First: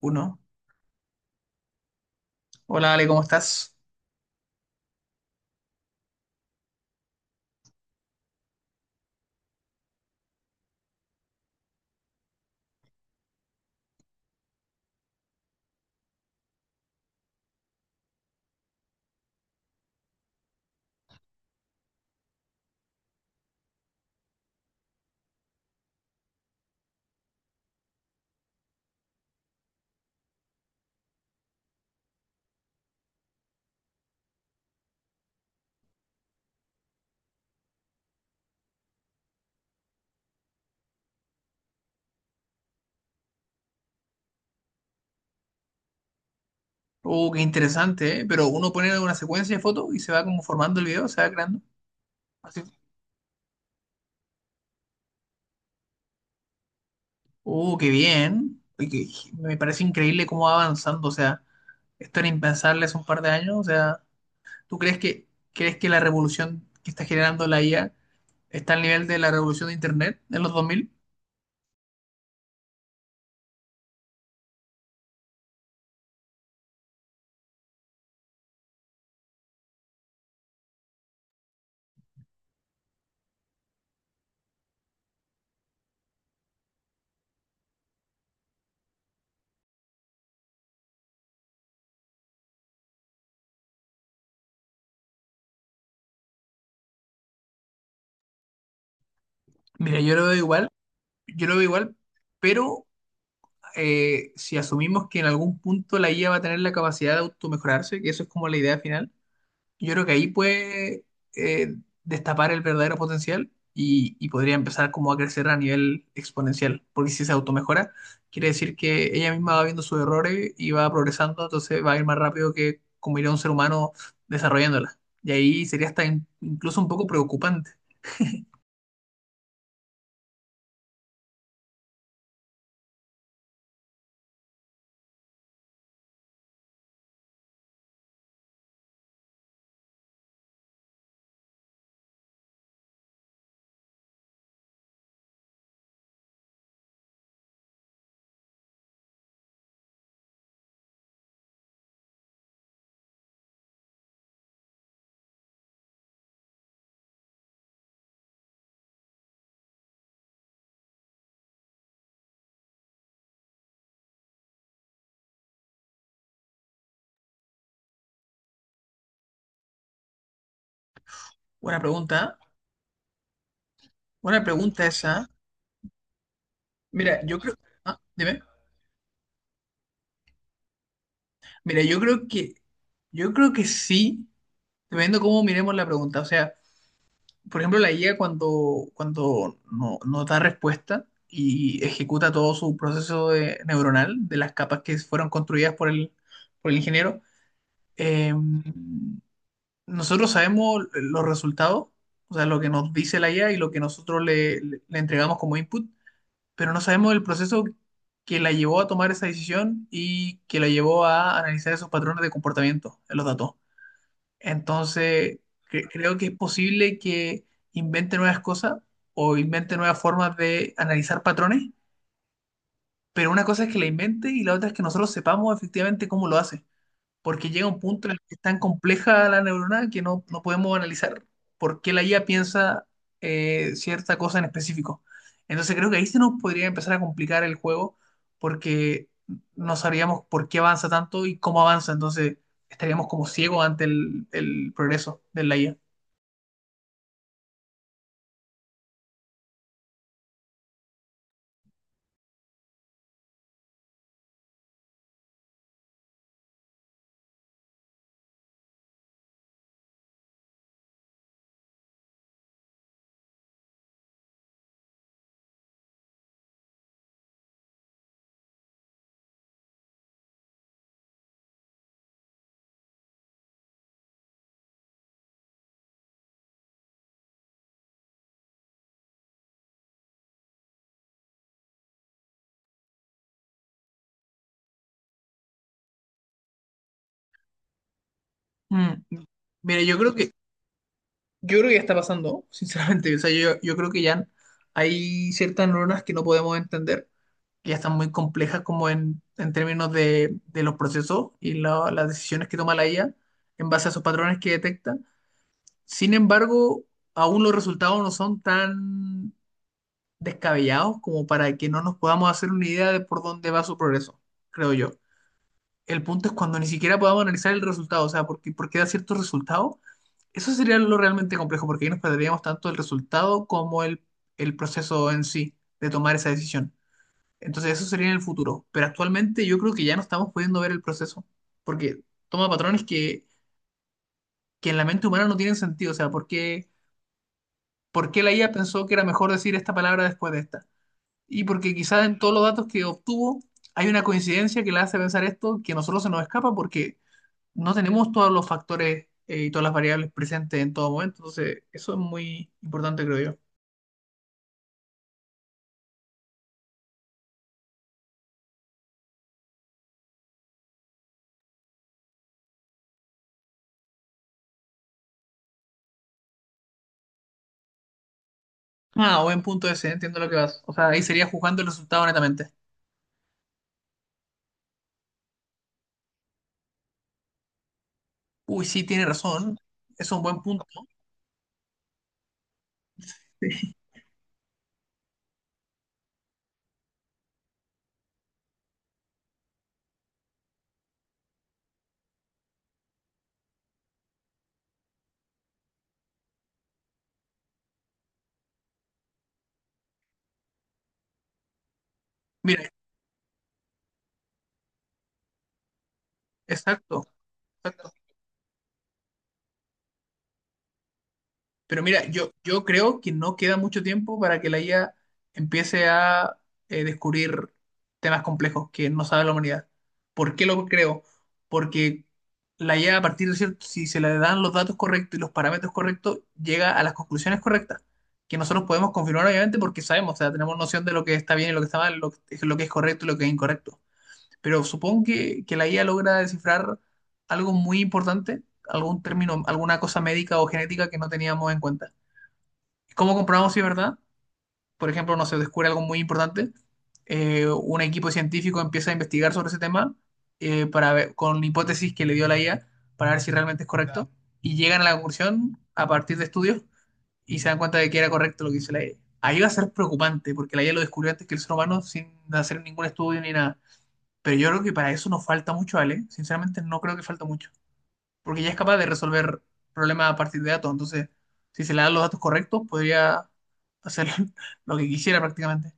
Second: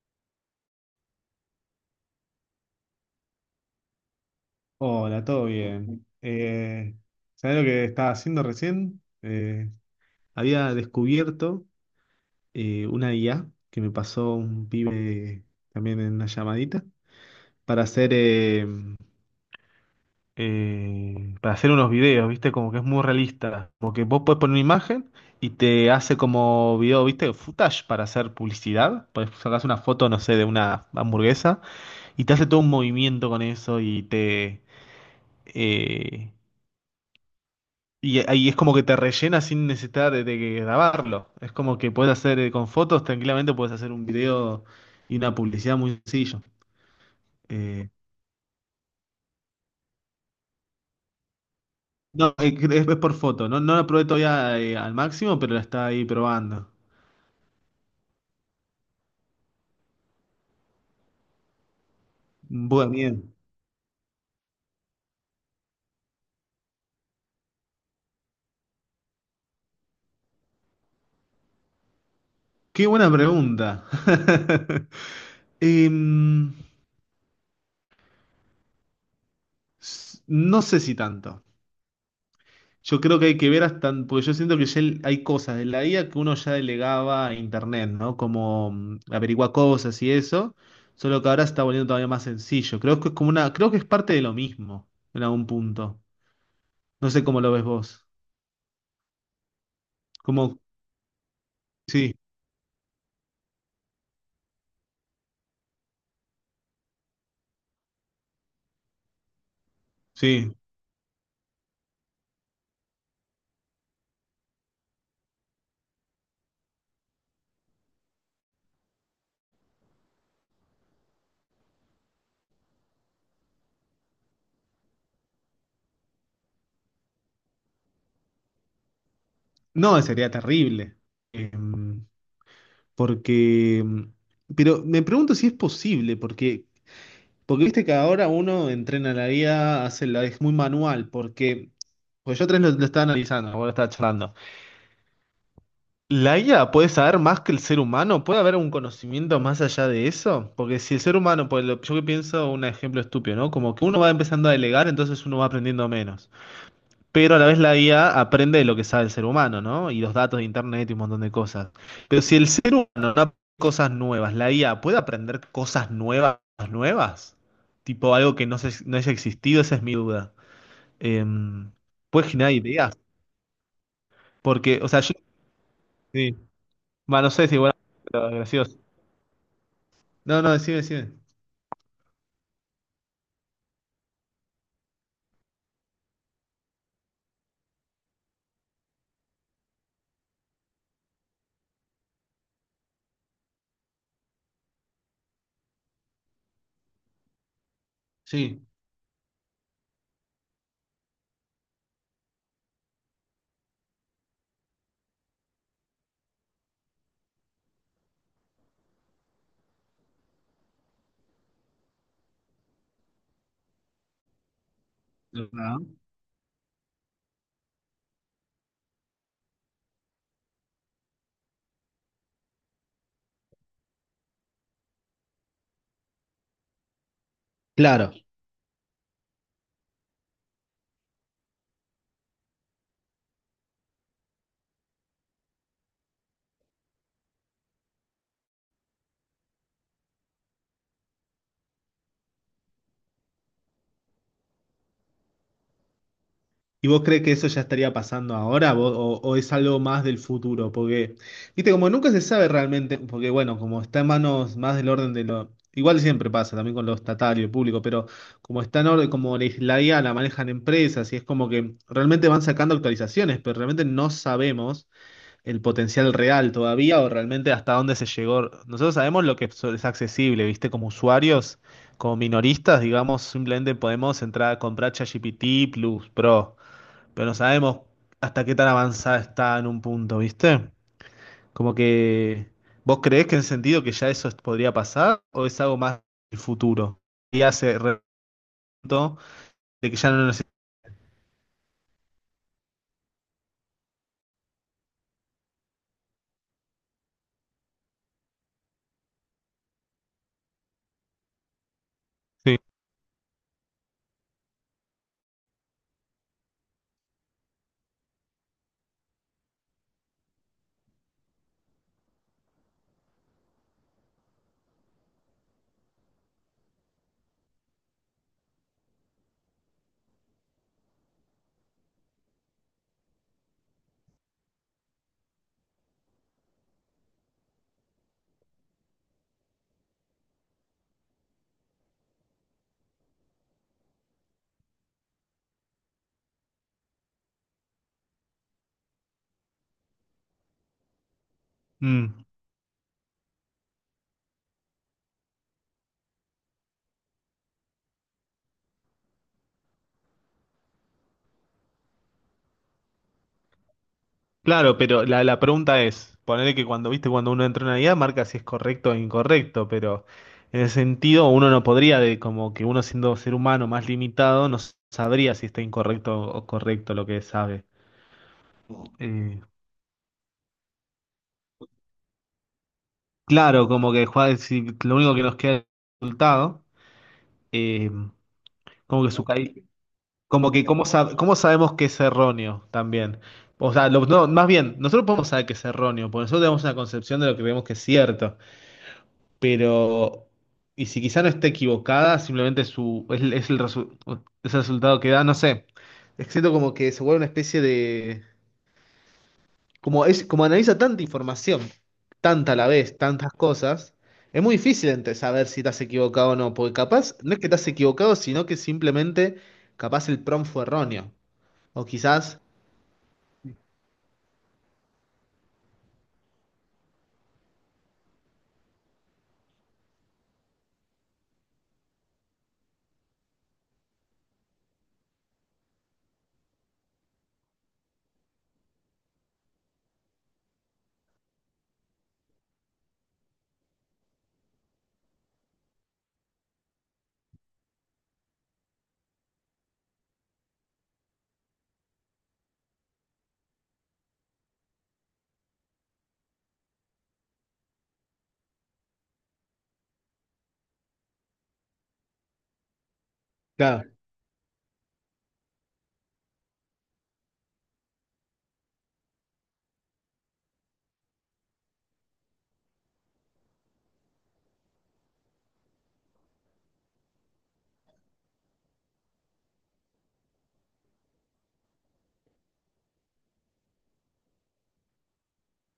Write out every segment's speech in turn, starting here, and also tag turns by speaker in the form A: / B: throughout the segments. A: Uno. Hola Ale, ¿cómo estás?
B: Hola, todo bien. ¿Sabés lo que estaba haciendo recién? Había descubierto una IA que me pasó un pibe también en una llamadita para hacer, eh, para hacer unos videos, ¿viste? Como que es muy realista. Como que vos podés poner una imagen y te hace como video, ¿viste? Footage para hacer publicidad. Podés sacar una foto, no sé, de una hamburguesa y te hace todo un movimiento con eso y te... eh, Y ahí es como que te rellena sin necesidad de grabarlo. Es como que puedes hacer con fotos, tranquilamente puedes hacer un video y una publicidad muy sencillo.
A: Oh, qué
B: Eh,
A: interesante, ¿eh? Pero uno pone una secuencia de fotos y se va como formando el video, se va creando.
B: no, eh,
A: Así.
B: es, es por foto. No, no la probé todavía al máximo, pero la está ahí probando.
A: Oh, qué bien. Oye, me parece increíble cómo va avanzando. O sea, esto era impensable
B: Bueno,
A: hace un par de
B: bien.
A: años. O sea, ¿tú crees que, ¿crees que la revolución que está generando la IA está al nivel de la revolución de Internet en los 2000?
B: Qué buena pregunta. Em, no sé si tanto. Yo creo que hay que ver hasta, porque yo siento que ya hay cosas de la IA que uno ya delegaba a internet, ¿no? Como averiguar cosas y eso, solo que ahora se está volviendo todavía más sencillo. Creo que es como creo que es parte de lo mismo en algún punto. No sé cómo lo ves vos.
A: Mira, yo lo veo
B: Como,
A: igual, yo lo veo igual,
B: sí,
A: pero si asumimos que en algún punto la IA va a tener la capacidad de automejorarse, que eso es como la idea final, yo creo que ahí
B: sí.
A: puede eh, destapar el verdadero potencial y podría empezar como a crecer a nivel exponencial, porque si se automejora, quiere decir que ella misma va viendo sus errores y va progresando, entonces va a ir más rápido que como iría un ser humano desarrollándola. Y ahí sería hasta incluso un poco preocupante.
B: No, sería terrible. Em, porque, pero me pregunto si es posible, porque porque viste que ahora uno entrena la IA, hace la, es muy manual, porque pues yo tres lo estaba analizando, vos lo estaba charlando. ¿La IA puede saber más que el ser humano? ¿Puede haber un conocimiento más allá de eso? Porque si el ser humano, pues yo que pienso un ejemplo estúpido, ¿no? Como que uno va empezando a delegar, entonces uno va aprendiendo menos pero a la vez la IA aprende de lo que sabe el ser humano, ¿no? Y los datos de internet y un montón de cosas. Pero si el ser humano no aprende cosas nuevas, la IA puede aprender cosas nuevas, tipo algo que no haya existido, esa es mi duda. Em,
A: Buena
B: puede
A: pregunta, ¿eh?
B: generar ideas,
A: Buena
B: porque,
A: pregunta
B: o sea, yo,
A: esa.
B: sí,
A: Mira,
B: bueno, no
A: yo
B: sé
A: creo,
B: bueno,
A: ah,
B: pero
A: dime.
B: gracioso. No, no, decime, decime.
A: Mira, yo creo que sí, dependiendo cómo miremos la pregunta, o sea. Por ejemplo, la IA cuando no da respuesta y ejecuta todo su neuronal de las capas que fueron construidas por el ingeniero, eh,
B: Sí.
A: nosotros sabemos los resultados, o sea, lo que nos dice la IA y lo que nosotros le entregamos como input, pero no sabemos el proceso que la llevó a tomar esa decisión y que la llevó a analizar esos patrones de comportamiento en los datos. Entonces,
B: ¿Verdad?
A: creo que es posible que invente nuevas cosas o invente nuevas formas de analizar patrones, pero una cosa es que la invente y la otra es que nosotros sepamos efectivamente cómo lo hace, porque llega un punto en
B: Claro,
A: el que es tan compleja la neurona que no podemos analizar por qué la IA piensa cierta cosa en específico. Entonces, creo que ahí se nos podría empezar a complicar el juego porque no sabríamos por qué avanza tanto y cómo avanza, entonces estaríamos como ciegos ante el progreso de la IA.
B: ¿y vos crees que eso ya estaría pasando ahora o es algo más del futuro? Porque, viste, como nunca se sabe realmente, porque bueno, como está en manos más del orden de lo... Igual siempre pasa también con lo estatal y el público, pero como está en orden, como la IA la manejan empresas y es como que realmente van sacando actualizaciones, pero realmente no sabemos el potencial real todavía o realmente hasta dónde se llegó. Nosotros sabemos lo que es accesible, viste, como usuarios, como minoristas, digamos, simplemente podemos entrar a comprar ChatGPT Plus Pro pero no sabemos hasta qué tan avanzada está en un punto, ¿viste? Como que, ¿vos creés que en el sentido que ya eso podría pasar o es algo más del futuro? Y hace
A: Mm.
B: reto
A: Mira,
B: de que ya no necesita...
A: yo creo que ya está pasando, sinceramente. O sea, yo creo que ya hay ciertas neuronas que no podemos entender, que ya están muy complejas como en términos de los procesos y las decisiones que toma la IA en base a esos patrones que detecta. Sin embargo, aún los resultados no son tan descabellados como para que no nos podamos hacer una idea de por dónde va su progreso, creo yo. El punto es cuando ni siquiera podamos analizar el resultado, o sea, porque da ciertos resultados. Eso sería lo realmente complejo, porque ahí nos perderíamos tanto el resultado como el proceso en sí de tomar esa decisión. Entonces, eso sería en el futuro. Pero actualmente yo creo que ya no estamos pudiendo ver el proceso, porque toma patrones que en la mente humana no tienen sentido. O sea, ¿por qué la IA pensó que era mejor decir esta palabra después de esta? Y porque quizás en todos los datos que obtuvo hay una coincidencia que la hace pensar esto que a nosotros se nos escapa porque no tenemos todos los factores y todas las variables presentes en todo momento. Entonces, eso es muy importante, creo yo.
B: Claro, pero la pregunta es, ponerle que cuando, viste, cuando uno entra en una IA marca si es correcto o incorrecto, pero en el sentido uno no podría, de como que uno siendo ser humano más limitado, no sabría si está incorrecto o correcto lo que sabe.
A: Ah,
B: Eh,
A: buen punto ese, entiendo lo que vas. O sea, ahí sería juzgando el resultado netamente.
B: Claro, como que juega, si lo único que nos queda es el resultado, eh,
A: Uy, sí,
B: como
A: tiene
B: que
A: razón. Es un buen
B: como que
A: punto.
B: cómo, cómo sabemos que es erróneo también. O sea, no, más bien, nosotros podemos saber que es erróneo, porque nosotros tenemos una concepción de lo que vemos que es cierto, pero, y si quizá no esté equivocada, simplemente su, es el resu- es el resultado que da, no sé. Es que siento como que se vuelve una especie de... como es, como analiza tanta información, tanta a la
A: Mira,
B: vez, tantas cosas, es muy difícil entre saber si te has equivocado o no, porque
A: exacto.
B: capaz no es que te has
A: Exacto.
B: equivocado, sino que simplemente capaz el prompt fue erróneo.
A: Pero
B: O
A: mira,
B: quizás,
A: yo creo que no queda mucho tiempo para que la IA empiece a descubrir temas complejos que no sabe la humanidad. ¿Por qué lo creo? Porque la IA, a partir de cierto, si se le dan los datos correctos y los parámetros correctos, llega a las conclusiones correctas, que nosotros podemos confirmar obviamente porque sabemos, o sea, tenemos noción de lo que está bien y lo que está mal, lo que es correcto y lo que es incorrecto. Pero supongo que la IA logra descifrar algo muy importante, algún término, alguna cosa médica o genética que no teníamos en cuenta. ¿Cómo comprobamos si es verdad? Por ejemplo, no se descubre algo muy importante. Eh, un equipo científico empieza a investigar sobre ese tema, para ver, con hipótesis que le dio la IA, para ver si realmente es
B: claro,
A: correcto. Y llegan a la conclusión a partir de estudios y se dan cuenta de que era correcto lo que hizo la IA. Ahí va a ser preocupante porque la IA lo descubrió antes que el ser humano sin hacer ningún estudio ni nada. Pero yo creo que para eso nos falta mucho, Ale. Sinceramente, no creo que falta mucho porque ya es capaz de resolver problemas a partir de datos. Entonces, si se le dan los datos correctos, podría hacer lo que quisiera prácticamente.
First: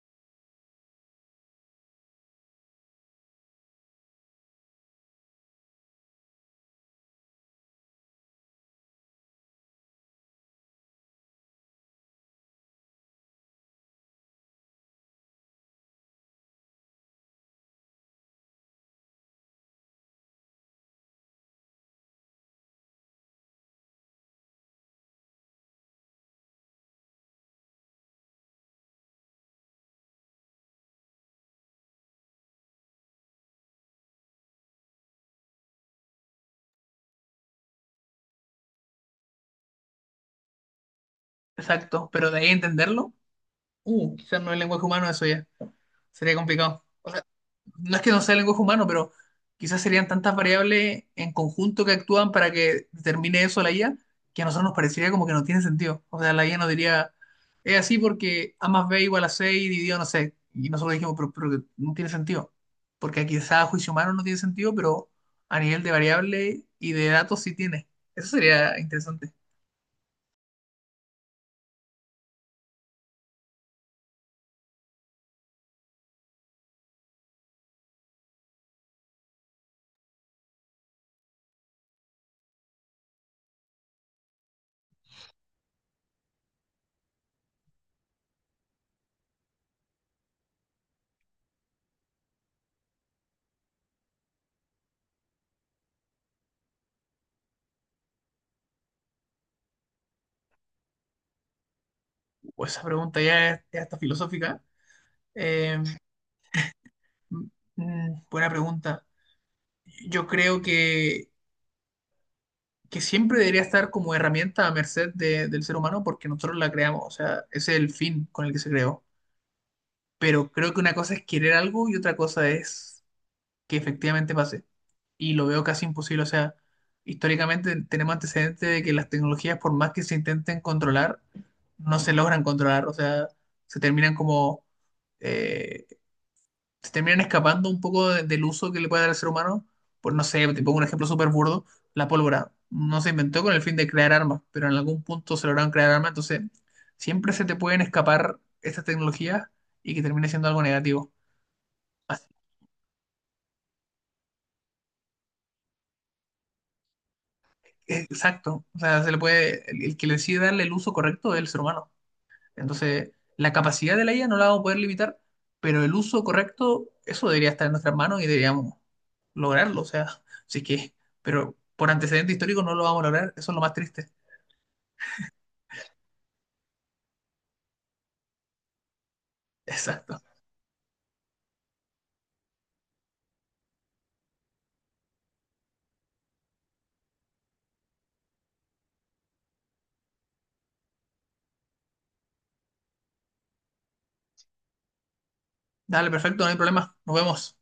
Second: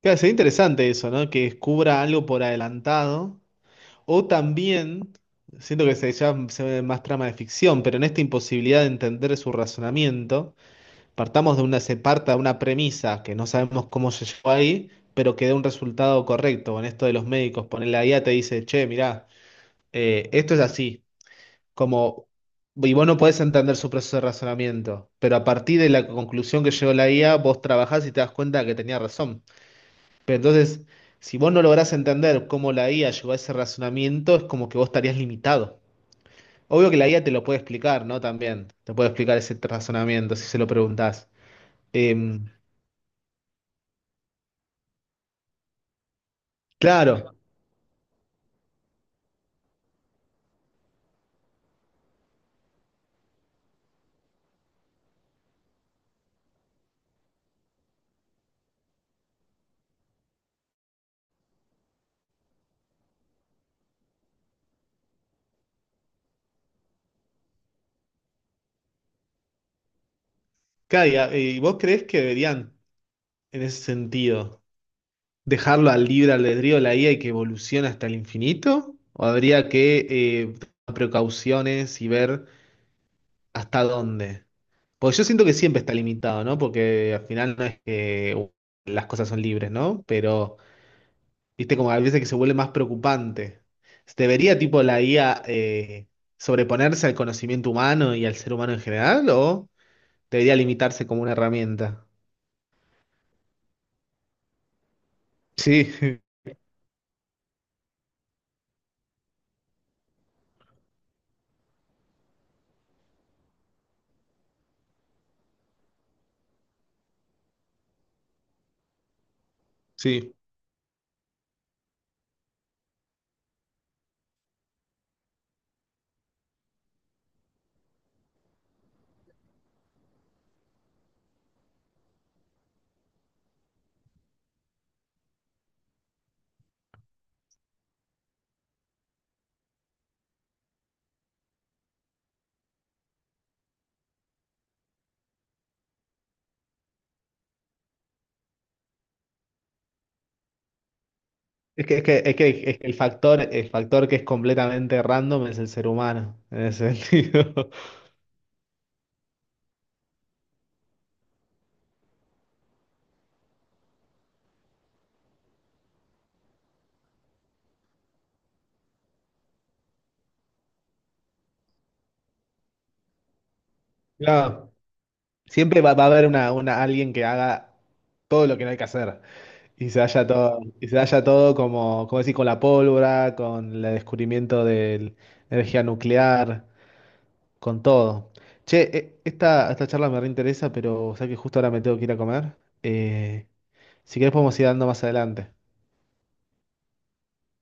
B: claro, sería interesante eso, ¿no? Que descubra algo por adelantado. O también, siento que se, ya se ve más trama de ficción, pero en esta imposibilidad de entender su razonamiento. Partamos de se parta de una premisa que no sabemos cómo se llegó ahí, pero que dé un resultado correcto. En esto de los médicos, ponerle la guía te dice, che, mirá, esto es así. Como, y vos no podés entender su proceso de razonamiento, pero a partir de la conclusión que llegó la guía, vos trabajás y te das cuenta que tenía razón. Pero entonces, si vos no lográs entender cómo la guía llegó a ese razonamiento, es como que vos estarías limitado. Obvio que la guía te lo puede explicar, ¿no? También, te puede explicar ese razonamiento si se lo preguntás.
A: Exacto, pero de
B: Em,
A: ahí entenderlo, quizás no es lenguaje humano eso ya, sería complicado. O sea,
B: claro.
A: no es que no sea el lenguaje humano, pero quizás serían tantas variables en conjunto que actúan para que determine eso la IA, que a nosotros nos parecería como que no tiene sentido. O sea, la IA nos diría, es así porque A más B igual a 6 dividido, no sé. Y nosotros dijimos, pero que no tiene sentido. Porque quizás a juicio humano no tiene sentido, pero a nivel de variable y de datos sí tiene. Eso sería interesante.
B: Claro, ¿y vos crees que deberían, en ese sentido, dejarlo al libre albedrío de la IA y que evolucione hasta el infinito? ¿O habría que tomar precauciones y ver hasta dónde? Porque yo siento que siempre está limitado, ¿no? Porque al final no es que las cosas son libres, ¿no? Pero, viste, como a veces que se vuelve más preocupante. ¿Debería, tipo, la IA sobreponerse al conocimiento humano y al ser humano en general? ¿O debería limitarse como una herramienta?
A: Pues esa pregunta ya está filosófica. Eh,
B: Sí,
A: mm, buena pregunta. Yo creo que siempre debería estar como herramienta a merced del ser humano porque nosotros la creamos, o sea, ese es el fin con el que se creó.
B: sí.
A: Pero creo que una cosa es querer algo y otra cosa es que efectivamente pase. Y lo veo casi imposible, o sea, históricamente tenemos antecedentes de que las tecnologías, por más que se intenten controlar, no se logran controlar, o sea, se terminan como eh, se terminan escapando un poco del uso que le puede dar al ser humano. Por no sé, te pongo un ejemplo súper burdo: la pólvora no se inventó con el fin de crear armas, pero en algún punto se lograron crear armas, entonces siempre se te pueden escapar estas tecnologías y que termine siendo algo negativo.
B: Es que, es que,
A: Así-
B: es que, es que el factor que es completamente random es el ser humano, en ese sentido.
A: Exacto, o sea, se le puede, el que le decide darle el uso correcto es el ser humano. Entonces, la capacidad de la IA no la vamos a poder limitar, pero el uso correcto, eso debería estar en nuestras manos y deberíamos lograrlo. O sea, sí que, pero por antecedente histórico no lo vamos a lograr, eso es lo más triste.
B: Claro, siempre va a haber una, alguien que haga todo lo que no hay que hacer. Y se
A: Exacto.
B: haya todo, y se haya todo como, como decir, con la pólvora, con el descubrimiento de la energía nuclear, con todo. Che, esta charla me reinteresa, pero o sea que justo ahora me tengo que ir a comer. Eh, si querés podemos ir dando más adelante.
A: Dale, perfecto, no hay problema. Nos vemos.